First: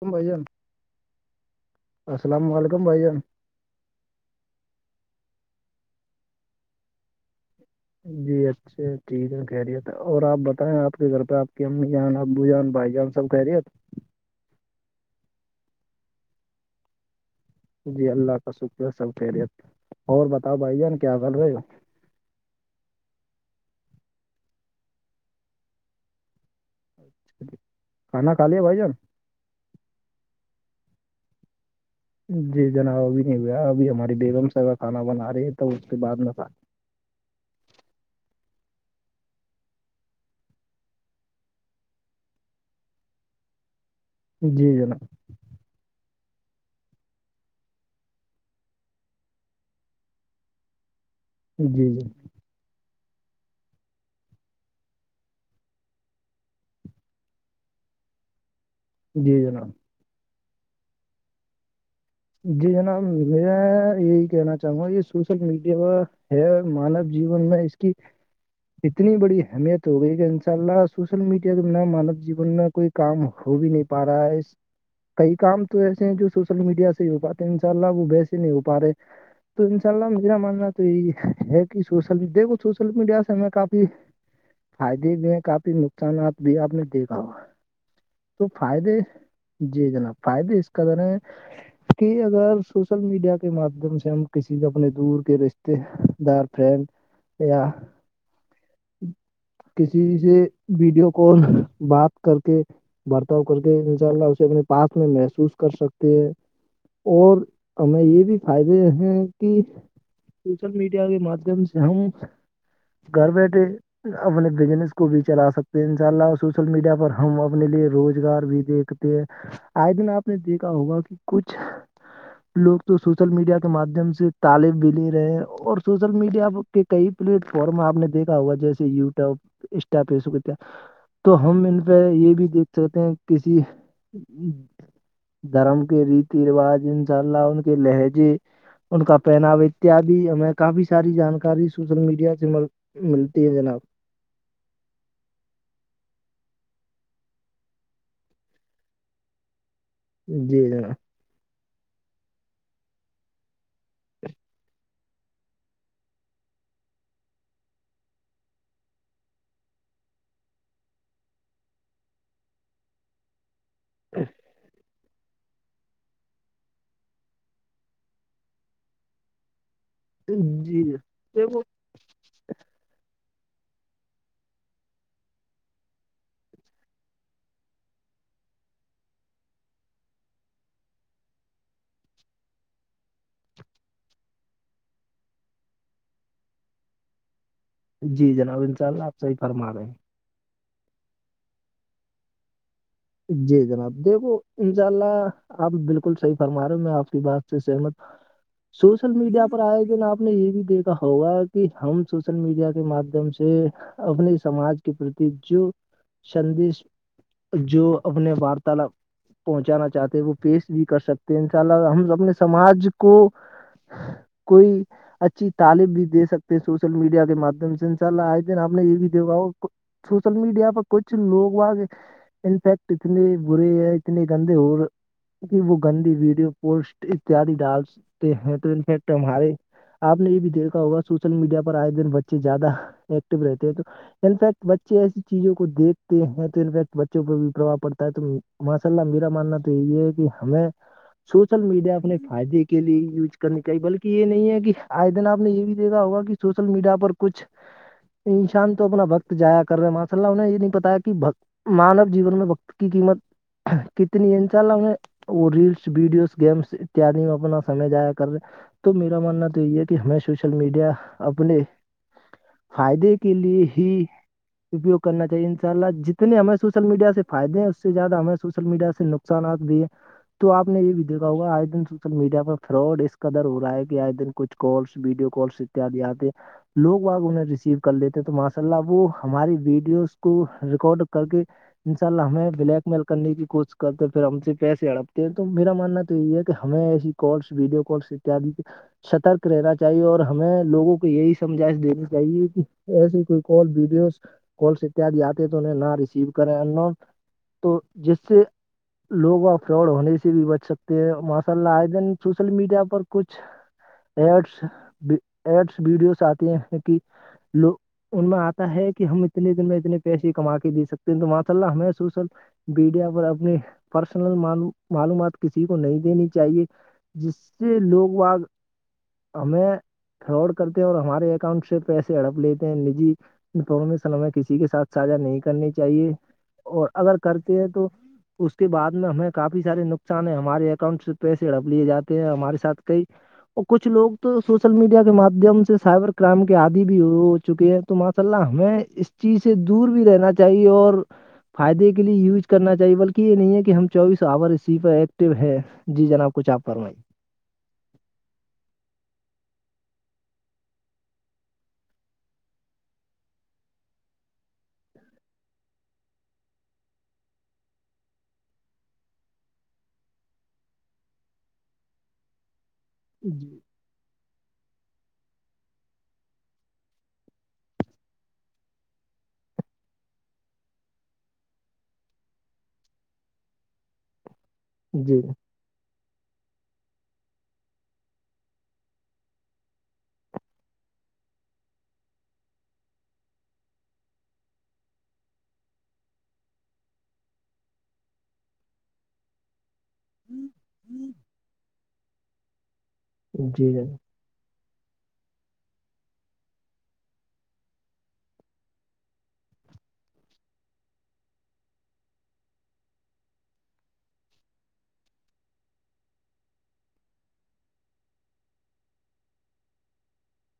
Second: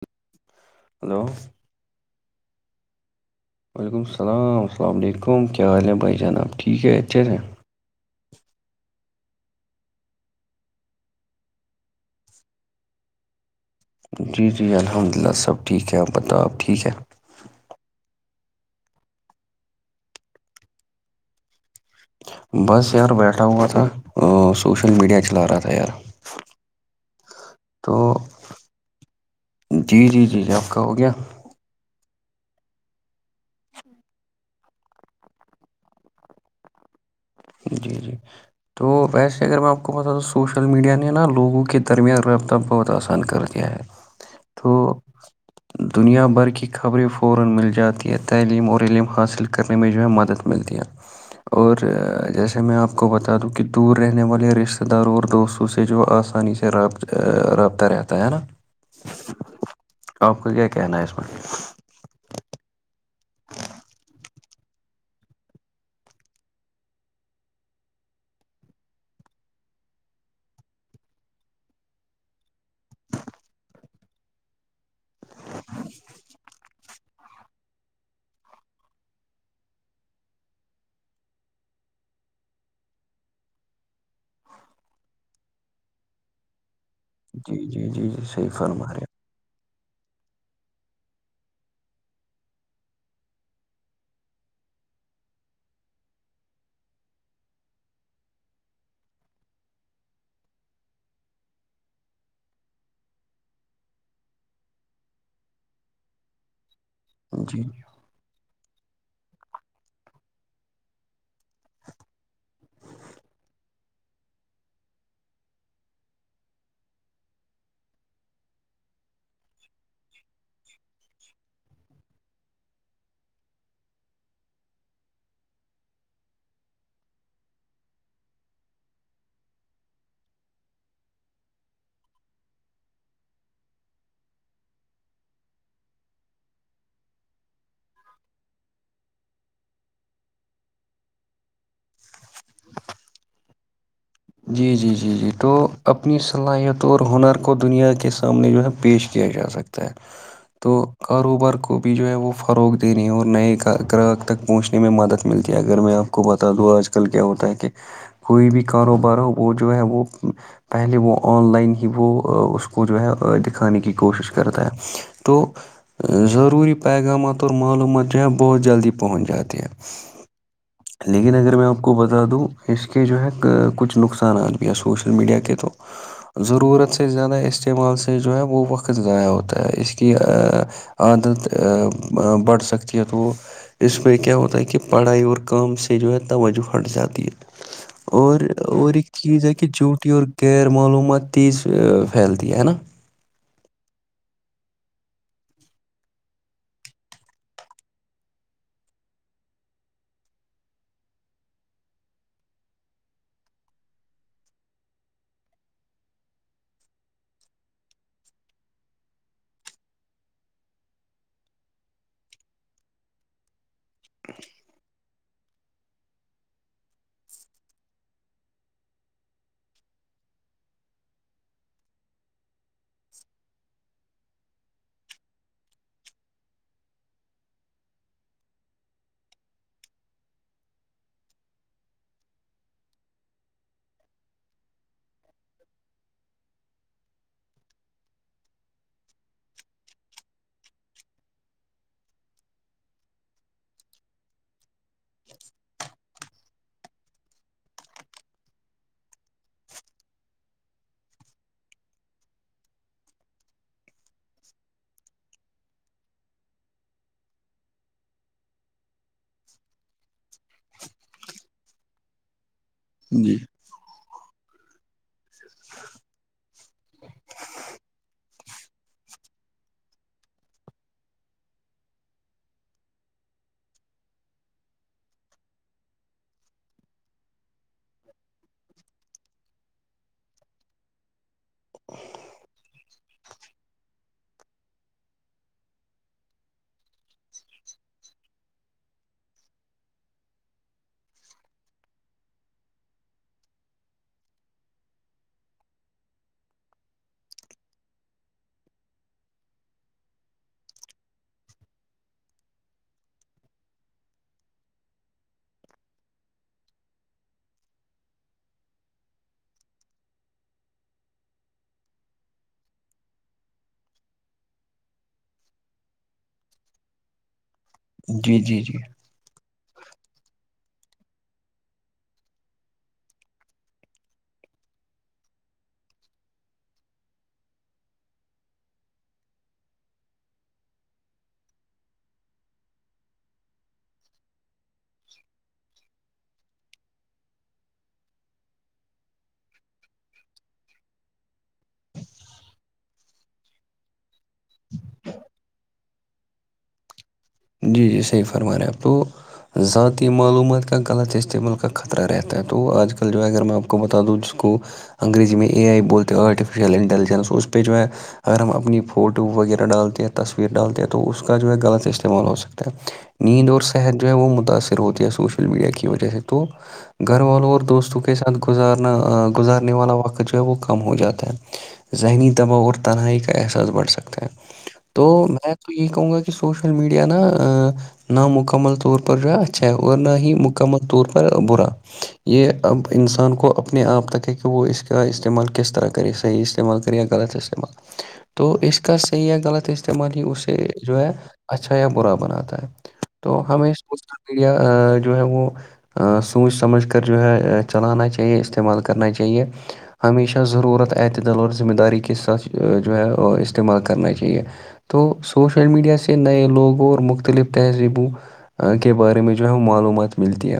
کائی جان ہلو السلام علیکم وعلیکم السلام السلام علیکم کیا حال ہیں بھائی جناب ٹھیک ہے ہیں جی اچھا ٹھیک ہے خیریت ہے اور آپ بتائیں آپ کے گھر پہ آپ کی امی جان ابو جان بھائی جان سب کہ رہی ہو تو جی جی الحمد للہ سب ٹھیک ہے آپ بتاؤ آپ ٹھیک ہے جی اللہ کا شکر سر خیریت اور بتاؤ بھائی جان کیا غل ہو بس یار بیٹھا ہووا تھا سوشل میڈیا چلا رہا تھا یار تو کھانا کھا لیا بھائی جان جی جی جی جی آپ کا ہو گیا جی جناب ابھی نہیں ہویا ابھی ہماری بیگم سا کانا بنا رہی ہے تو اس کے بعد میں جی جی تو ویسے اگر میں آپ کو بتا تو سوشل میڈیا نے نا لوگوں کے درمیان رابطہ بہت آسان کر کیا جی توٹ جناب دنیا بھر کی خبریں فورا مل جاتی ہے تحریم اور علم حاصل کرنے میں جو ہے مدد ملتی رووو اور جیسے میں آپ کو بتا دوں کہ دور رہنے والے رشتے داروں اور دوستوں سے جو آسانی سے رابطہ رابطہ رہتا ہے نا جی جناب آپ کو کیا کہنا ہے اس میں جی جناب میں یہی کہنا چاہوں گا یہ سوشل میڈیا ہے مانو جیون میں ٹھیک ہے اتنی بڑی اہمیت ہو گئی کہ ان شاء اللہ سذوشل میڈیا نہ مانو جیون میں کوئی کام ہو بھی نہیں پا رہا ہے کئی کام تو ایسے ہیں جو سوشل میڈیا سے ہو پاتے ان شاء اللہ وہ بس ہی نہیں ہو پا رہے تو انشاء اللہ میرا ماننا تو یہ ہے کہ سوشل دیکھو سوشل میڈیا سے ہم کافی فائدے بھی ہیں کافی نقصانات بھی آپ نے دیکھ جی جی جی جی صحیح فرما رہے جی جناب فائدہ اس کا ذرا ہے کہ اگر سوشل میڈیا کے ماددھیم سے ہم کسی اپنے دور کے رشتے دار فرینڈ یا کسی سے ویڈیو کال بات کر کے برتاؤ کر کے انشاء اللہ اسے اپنے پاس میں محسوس کر سکتے ہیں اور ہیں جی ہمیں یہ بھی فائدے ہیں کہ سوشل میڈیا کے مادھیم سے ہم گھر بیٹھے اپنے بزنس کو بھی چلا سکتے ہیں ان شاء اللہ سوشل میڈیا پر ہم اپنے لیے روزگار بھی دیکھ آئے دن آپ نے دیکھا ہوگا کہ کچھ لوگ تو سوشل میڈیا کے مادھیم سے تعالب بھی لے رہے ہیں اور سوشل میڈیا کئی پلیٹ فارم آپ نے دیکھا ہوا جیسے یوٹیوب انسٹا فیس بک ات تو ہم ان پہ یہ بھی دیکھ سکتے ہیں کسی دھرم کے ریتی رواج ان شاء اللہ ان کے لہجے ان کا پہناوا اتیاد ہمیں کافی ساری جانکاری سوشل میڈیا سے ملتی ہے جناب جی جی جی جی تو اپنی صلاحیتوں اور ہنر کو دنیا کے سامنے جو ہے پیش کیا جا سکتا ہے جی تو جناب کاروبار کو بھی جو ہے وہ فروغ دییننے ہے اور نئے گراہک تک پہنچنے میں مدد ملتی ہے اگر میں آپ بتا دوں آج کل کیا ہوتا ہے کہ کوئی بھی کاروبار وہ جو ہے وہ پہلے وہ آن لائن ہی وہ اس کو جو ہے دکھ کھانے کی کوشش کرتا ہے تو ضروری پیغامات اور معلومات جو ہے بہت جلدی پہنچ جاتی ہے جی لیکن اگر دیکھو میں آپ کو بتا دوں اس کے جو ہے کچھ نقصانات بھی ہے سوشل میڈیا کے تو ضرورت سے زیادہ استعمال سے جو ہے وہ وقت ضاع ہوتا ہے اس کی عادت بڑھ سکتی ہے تو وہ اس میں کیا ہوتا ہے کہ پڑھائی اور کام سے جو ہے توجہ ہھٹ جاتی ہے جی اور جناب اور اللہ ایک آپ صحیح چیز ہے کہ فرما رہے ہیں جھوٹی اور غیر معلومات تیز پھیلتی ہے نا جی جناب دیکھو انشاء اللہ آپ بالکل صحیح فرما رہے ہو میں آپ کی بات سے سحمت سوشل میڈیا پر آئےیکن آپ نے یہ بھی دیکھا ہوگا کہ ہم سوشل میڈیا کے مادھیم سے اپنے سماج کے پرتی جو سندش جو اپنے وارتالاپ پہنچانا چاہتے ہیں وہ پیش بھی کر سکتے ہیں ان شاء اللہ ہم اپنے سماج کو کوئی اچھ اچھی تعلیم بھی دے سکتے ہیں سوشل میڈیا کے مادھیم سے انشاء اللہ آئے دن آپ نے یہ بھی دیکھا سوشل میڈیا کچھ لوگ انفیکٹ اتنی بری ہے اتنی گندی اور وہ گندی ویڈیو پوسٹ اتیاد ڈال سکتے ہیں تو انفیکٹ ہمارے آپ نے یہ بھی دیکھا ہوگا سوشل میڈیا پر آئے دن بچے زیادہ ایکٹو رہتے ہیں تو انفیکٹ بچے ایسی چیزوں کو دیکھتے ہیں تو انفیکٹ بوں بھی پربھؤ پڑتا ہے تو ماشاء اللہ میرا ماننا تو یہ ہے کہ ہمیں سوشل میڈیا اپنے فائدے کے لیے یوز کرنی چاہیے بلکہ یہ نہیں ہے کہ آج دن آپ نے یہ بھی دیکھا ہوگ کہ سوشل میڈیا پر کچھ انسان تو اپنا بکت جایا کر رہے ہیں ماشا اللہ انہیں یہ نہیں پتایا کہ بکت مانو جیون میں بقت کی قیمت کتنی ہے انشاء اللہیں وہ ریلس ویڈیوز گیمس اتیادی میں اپنا سمجھ آیا کرے تو میرا ماننا تو یہ ہے کہ ہمیں سوشل میڈیا اپنے فائدے کے جی لیے ہی اپیوگ کرنا چاہیے ان شاء اللہ جتنے ہمیں سوشل میڈیا سے فائدے ہیں اس سے زیادہ ہمیں سوشل میڈیا سے نقصانات بھی ہیں تو آپ نے یہ بھی دیکھا ہوا آئے دن سوشل میڈیا پر فراڈ اس کا در ہو رہا ہے کہ آئے دن کچھ کالس ویڈیو کالس اتیاد آتے لوگ واگ انہیں ریسیو کر لیتے ہیں تو ماشاء اللہ وہ ہماری ویڈیوز کو ریکارڈ کر کے انشاء اللہ ہمیں بلیک میل کرنے کی کوشش کرتے ہیں پھر ہم سے پیسے اڑپتے ہیں تو میرا ماننا تو یہی ہے کہ ہمیں ایسی کالس ویڈیو کالس اتد سترک رہنا چاہیے اور ہمیں لوگوں کو یہی سمجائش دینی چاہیے کہ ایسی کوئی کال ویڈیوز کالس اتیاد آتے تو انہیں نہ ریسیو کریں ان تو جس سے لوگ ا فراڈ ہونے سے بھی بچ سکتے ہیں ماشاء اللہ آئے دن سوشل میڈیا پر کچھ ایڈس ایڈس ویڈیوز آتی ہیں کہ لو ان میں آتا ہے کہ ہم اتنے دن میں اتنے پیسے کما کے دے سکتے تات اللہ ہممی سو سوپ میڈیا پر اپنی پرسنلل معلومات کسی کو نہیں دینی چاہیے جس سے لوگ جی بج جی جی ہمیں فراڈ کرتے ہیں اور ہمارے اکاؤنٹ سے پیسے ہڑپ لیتے ہیں نجی دونوں میں سلمے کسی کے ساتھ ساھا نہیں کرنی چاہیے اور اگر کرتے ہیں تو اس کے بعد میں ہمیں کافی سارے نقصان ہیں ہمارے اکاؤنٹ سے پیسے رپ لیے جاتے ہیں ہمارے ساتھ کئی اور کچھ لوگ تو سوشل میڈیا کے مادھیم سے سائبر کرائم کے آدی بھی ہو چکے ہیں تو ماشاء اللہ ہمیں اس چیز سے دور بھی رہنا چاہیے اور فائدے کے لیے یوز کرنا چاہیے بلکہ یہ نہیں ہے کہ ہم چوبیس آور اسی پر ایکٹیو ہیں جی جناب کچھ آپ فرمائی جی جی صحیح فرما رہے ہیں آپ تو ذاتی معلومات کا غلط استعمال کا خطرہ رہتا ہے تو آج کل جو ہے اگر میں آپ کو بتا دوں جس کو انگریی میں ا آئی بولتے تو آٹفشل انٹیلجنس اس پیچ م میں اگر ہم اپنی فوٹو وغیرہ ڈالتے ہیں تصویر ڈالتے ہیں تو اس کا جو ہے غلط اس استعمال ہو سکتا ہے نیند اور صحت جو ہے وہ متاثر ہوتی ہے سوشل میڈیا کی وجہ سے تو گھر والوں اور دوستوں کے ساتھ گزارنا گزارنے والا وقت جو ہے وہ کم ہو جاتا ہے ذہنی دباؤ اور تنہائی کا احساس بڑھ سکتا ہے تو جی میں تو یہ کہوں گا کہ سوش سوشل میڈیا نا ن مکمل طور پر جو ہے اچھا ہے اور نہ ہی مکمل طور پر برا یہ اب انسان کو اپنے آپ تک ہے کہ وہ اس کا استعمال کس طرح کرے صحیح استعمال کر غلط استعمال [unintelligible] تو اس کا صحیح ہے غلط استعمال ہی اسے جو جی ہے اچھا یا برا بناتا ہے تو جی ہمیں جناب سوشل میڈیا جو ہے وہ سوچ سمجھ کر جو ہے چلانا چاہیے استعمال کرنا چاہیے ہمیشہ ضرورت اعتدل اور ذمہ داری کے ساتھ جو ہے استعمال کرنا چاہیے تو سوشل میڈیا سے نئے لوگوں اور مختلف تہذیبوں کے بارے میں جو ہے وہ معلومات ملتی ہے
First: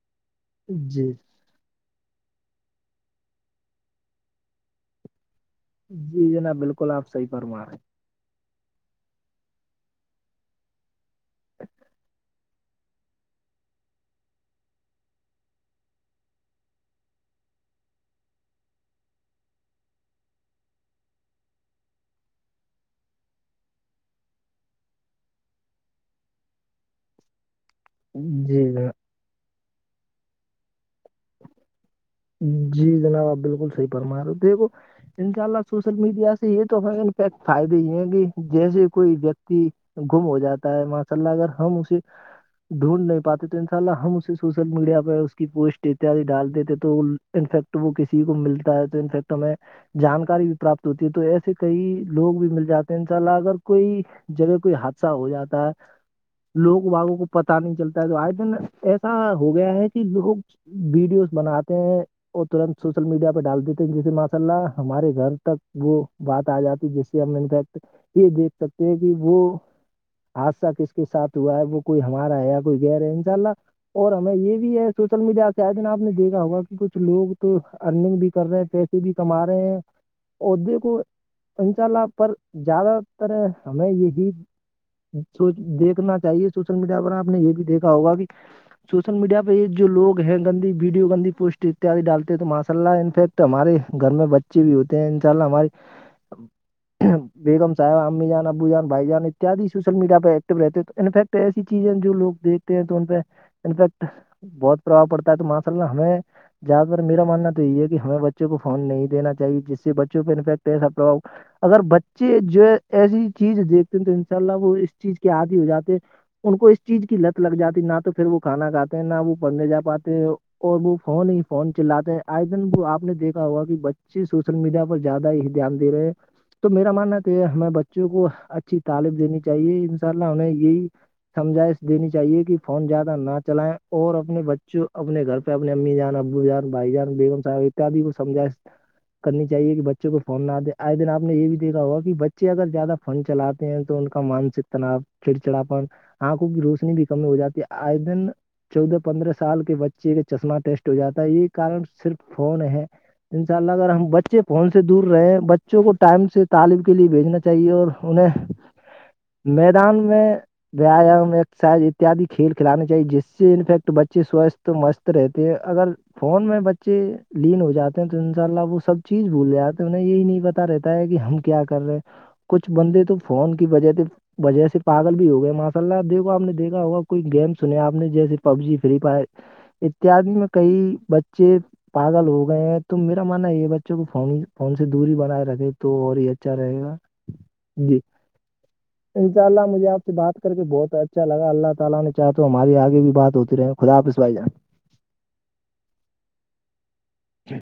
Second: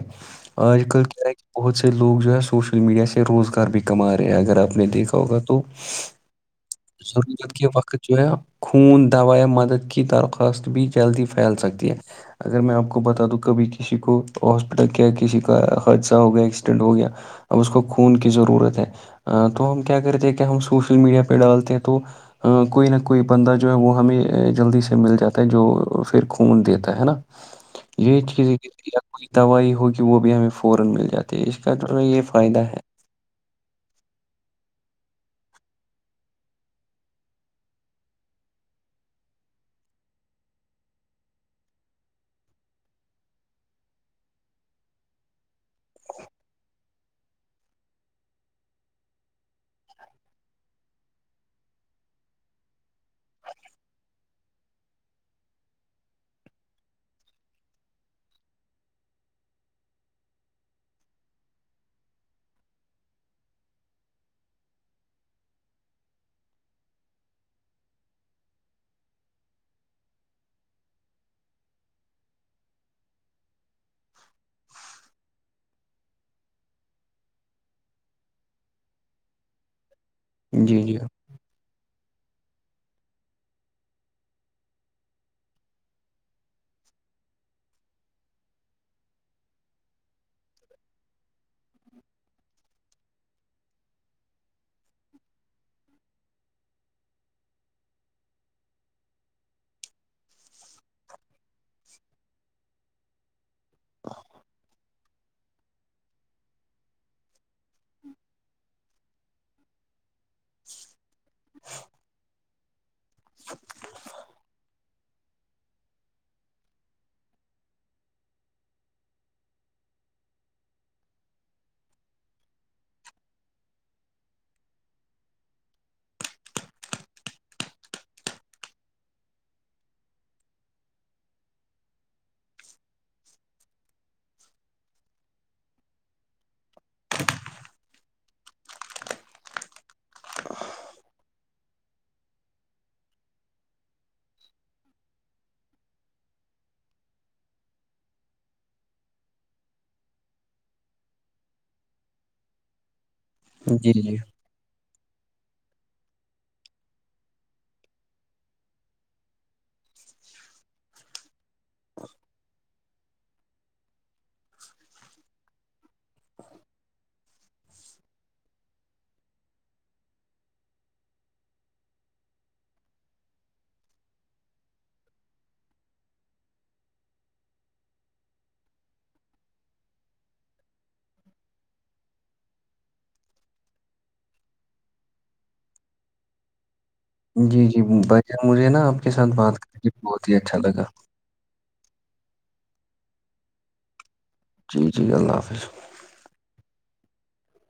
آج کل جی کیا ہے بہت سے لوگ جو ہے سوشل میڈیا سے روزگار بھی کما رہے ہیں اگر آپ نے دیکھا ہوگا تو جی جناب بالکل آپ صحیح ضرورت فرما کے رہے ہیں وقت جو ہے خون دوایا مدد کی درخواست بھی جلدی پھیل سکتی ہے اگر میں آپ کو بتا دوں کبھی کسی کو ہاسپٹل کیا کسی کا حادثہ ہو گیا ایکسیڈنٹ ہو گیا اب اس کو خون کی ضرورت ہے تو ہم کیا کرتے ہیں کہ ہم سوشل میڈیا پہ ڈالتے ہیں تو کوئی نہ کوئی بندہ جو ہے وہ ہمیں جلدی سے مل جاتا جو پھر خون دیتا ہے نا یہ ہیں چیزیں جی دوائی ہو گی وہ بھی ہمیں فورا مل جاتی ہے اس کا یہ فائدہ ہے جی جناب آپ بالکل صحی فرما رہے ہو دیکھو ان شاء اللہ سوشل میڈیا سے یہ تو ہمیں انپیکٹ فائدے ہی ہیں کہ جیسے کوئی ویکتی گم ہو جاتا ہے ماشاء اللہ اگر ہم اسے ڈھونڈ نہیں پاتے تو ان شاء اللہ ہم اسے سوشل میڈیا پہ اس کی پوسٹ اتیاد ڈال دیتے تو انفیکٹ وہ کسی کو ملتا ہے تو انفیکٹ ہمیں جانکاری بھی پراپت ہوتی ہے تو ایسے کئی لوگ بھی مل جاتے ہیں ان شاء اللہ اگر کوئی جبہ کوئی حادثہ ہو جاتا ہے لوگ واگوں کو پتا نہیں چلتا ہے تو آئے دن ایسا ہو گیا ہے کہ لوگ ویڈیوز بناتے ہیں وہ ترنت سوشل میڈیا پہ ڈال دیتے ہیں جیسے ماشاء اللہ ہمارے گھر تک وہ بات آ جاتی ہے جس ہم انفیکٹ یہ دیکھ سکتے ہیں کہ وہ حادثہ کس کے ساتھ ہوا ہے وہ کوئی ہمارا ہے یا کوئی گہ رہے ہے انشاء اللہ اور ہمیں یہ بھی ہے سوشل میڈیا آ کے آئے دن آپ نے دیکا ہوگا کچھ لوگ تو ارننگ بھی کر رہے ہیں پیسے بھی کما رہے ہیں عدے جی کو جی انشاء اللہ پر زیادہ تر ہمیں یہی سو دیکھنا چاہیے سوشل میڈیا پر آپ نے یہ بھی دیکھا ہوگا کہ سوشل میڈیا پہ یہ جووگ ہیں گندی ویڈیو گندی پوسٹ اتد ڈالتے ہیں تو ماشاء اللہ انفیکٹ ہمارے گھر میں بچے بھی ہوتے ہیں ان شاء اللہ ہماراری بیگم صاحب امی جان ابو جان بھائی جان اتیاد سوشل میڈیا پہ ایکٹو رہتے تو انفیکٹ ایسی چیزیں جو لوگ دیکتے ہیں تو ان پہ انفیکٹ بہت پربھؤ پڑتا ہے تو ماشاء اللہ ہمیں زیادہ تر میرا ماننا تو یہی ہے کہ ہمیں بچوں کو فون نہیں دین چاہیے جس سے فٹساھاؤ اگر بچے جو ایسی چیز دیکھتے ہیں تو ان شاء اللہ وہ چیز کے عادی ہو جاتے ان کو اس چیز کی لت لگ جاتی نہ تو پھر وہ کھانا کاتے ہیں نہ وہ پڑھنے جا پاتے ہیں اور وہ فون ہی فون چلاتے ہیں آئے دن وہ آپ نے دیکھا ہوا کہ بچے سوشل میڈیا پر زیادہ ہی دھیان دے رہے ہیں تو میرا ماننا تھا ہمیں بچوں کو اچھی تعلیم دینی چاہیے ان شاء اللہ ہمیں یہی سمجھائش دینی چاہیے کہ فون زیادہ نہ چلیں اور اپنے بچوں اپنے گھر پہ اپنی امی جانا جان بھائی جان بیگم صاب اتیاد کو سجھ کرنی چاہیے کہ بچوں کو فون نہ دے آئے دن آپ نے یہ بھی دیکھا ہوا کہ بچے اگر زیادہ فن چلاتے ہیں تو ان کا مانسک تناؤ چڑچڑاپن آنکھوں کی روشنی بھی کم میں ہو جاتی ہے آئدن چودہ پندرہ سال کے بچے کے چشمہ ٹیسٹ ہو جاتا یہی کارن صرف فون ہے ان شاء اللہ اگر جی ہم جی بچے فون سے دور رہے ہیں بچوں کو ٹائم سے تعالب کے لیے بھیجنا چاہیے اور انہیں میدان میں ویایام ایکسرسائز اتیاد کھیل کھلانے چاہیے جس سے انفیکٹ بچے سوستھ مست رہتے ہیں اگر فون میں بچے لین ہو جاتے ہیں تو ان شاء اللہ وہ سب چیز بھول آے ہیں انہیں یہی نہیں پتا رہتا ہے کہ ہم کیا کر رہے ہیں کچھ بندے تو فون کی وجہ سے وجہ سے پاگل بھی ہو گئے ماشاء اللہ آپ دیکھو آ نے دیکھا ہوگا کوئی گیم سنے آپ نے جیسے پب جی فری فائر اتیاد میں کئی بچے پاگل ہو گئے ہیں تو میرا ماننا ہے یہ بچوں کو ف فون سے دوری بنائے رکھے تو اور یہ اچھا رہے گا جی جی بھجن مجھے نا آپ کے ساتھ انشاء بات اللہ مجھے کرے آپ سے بہت ہی بات کر اچھا کے لگا بہت اللہ تعالی نے کیا تو ہماری اگے بھی بات اتر رہے ہیں خدا حافظ بھائی جی جی اللہ حافظ جٹھ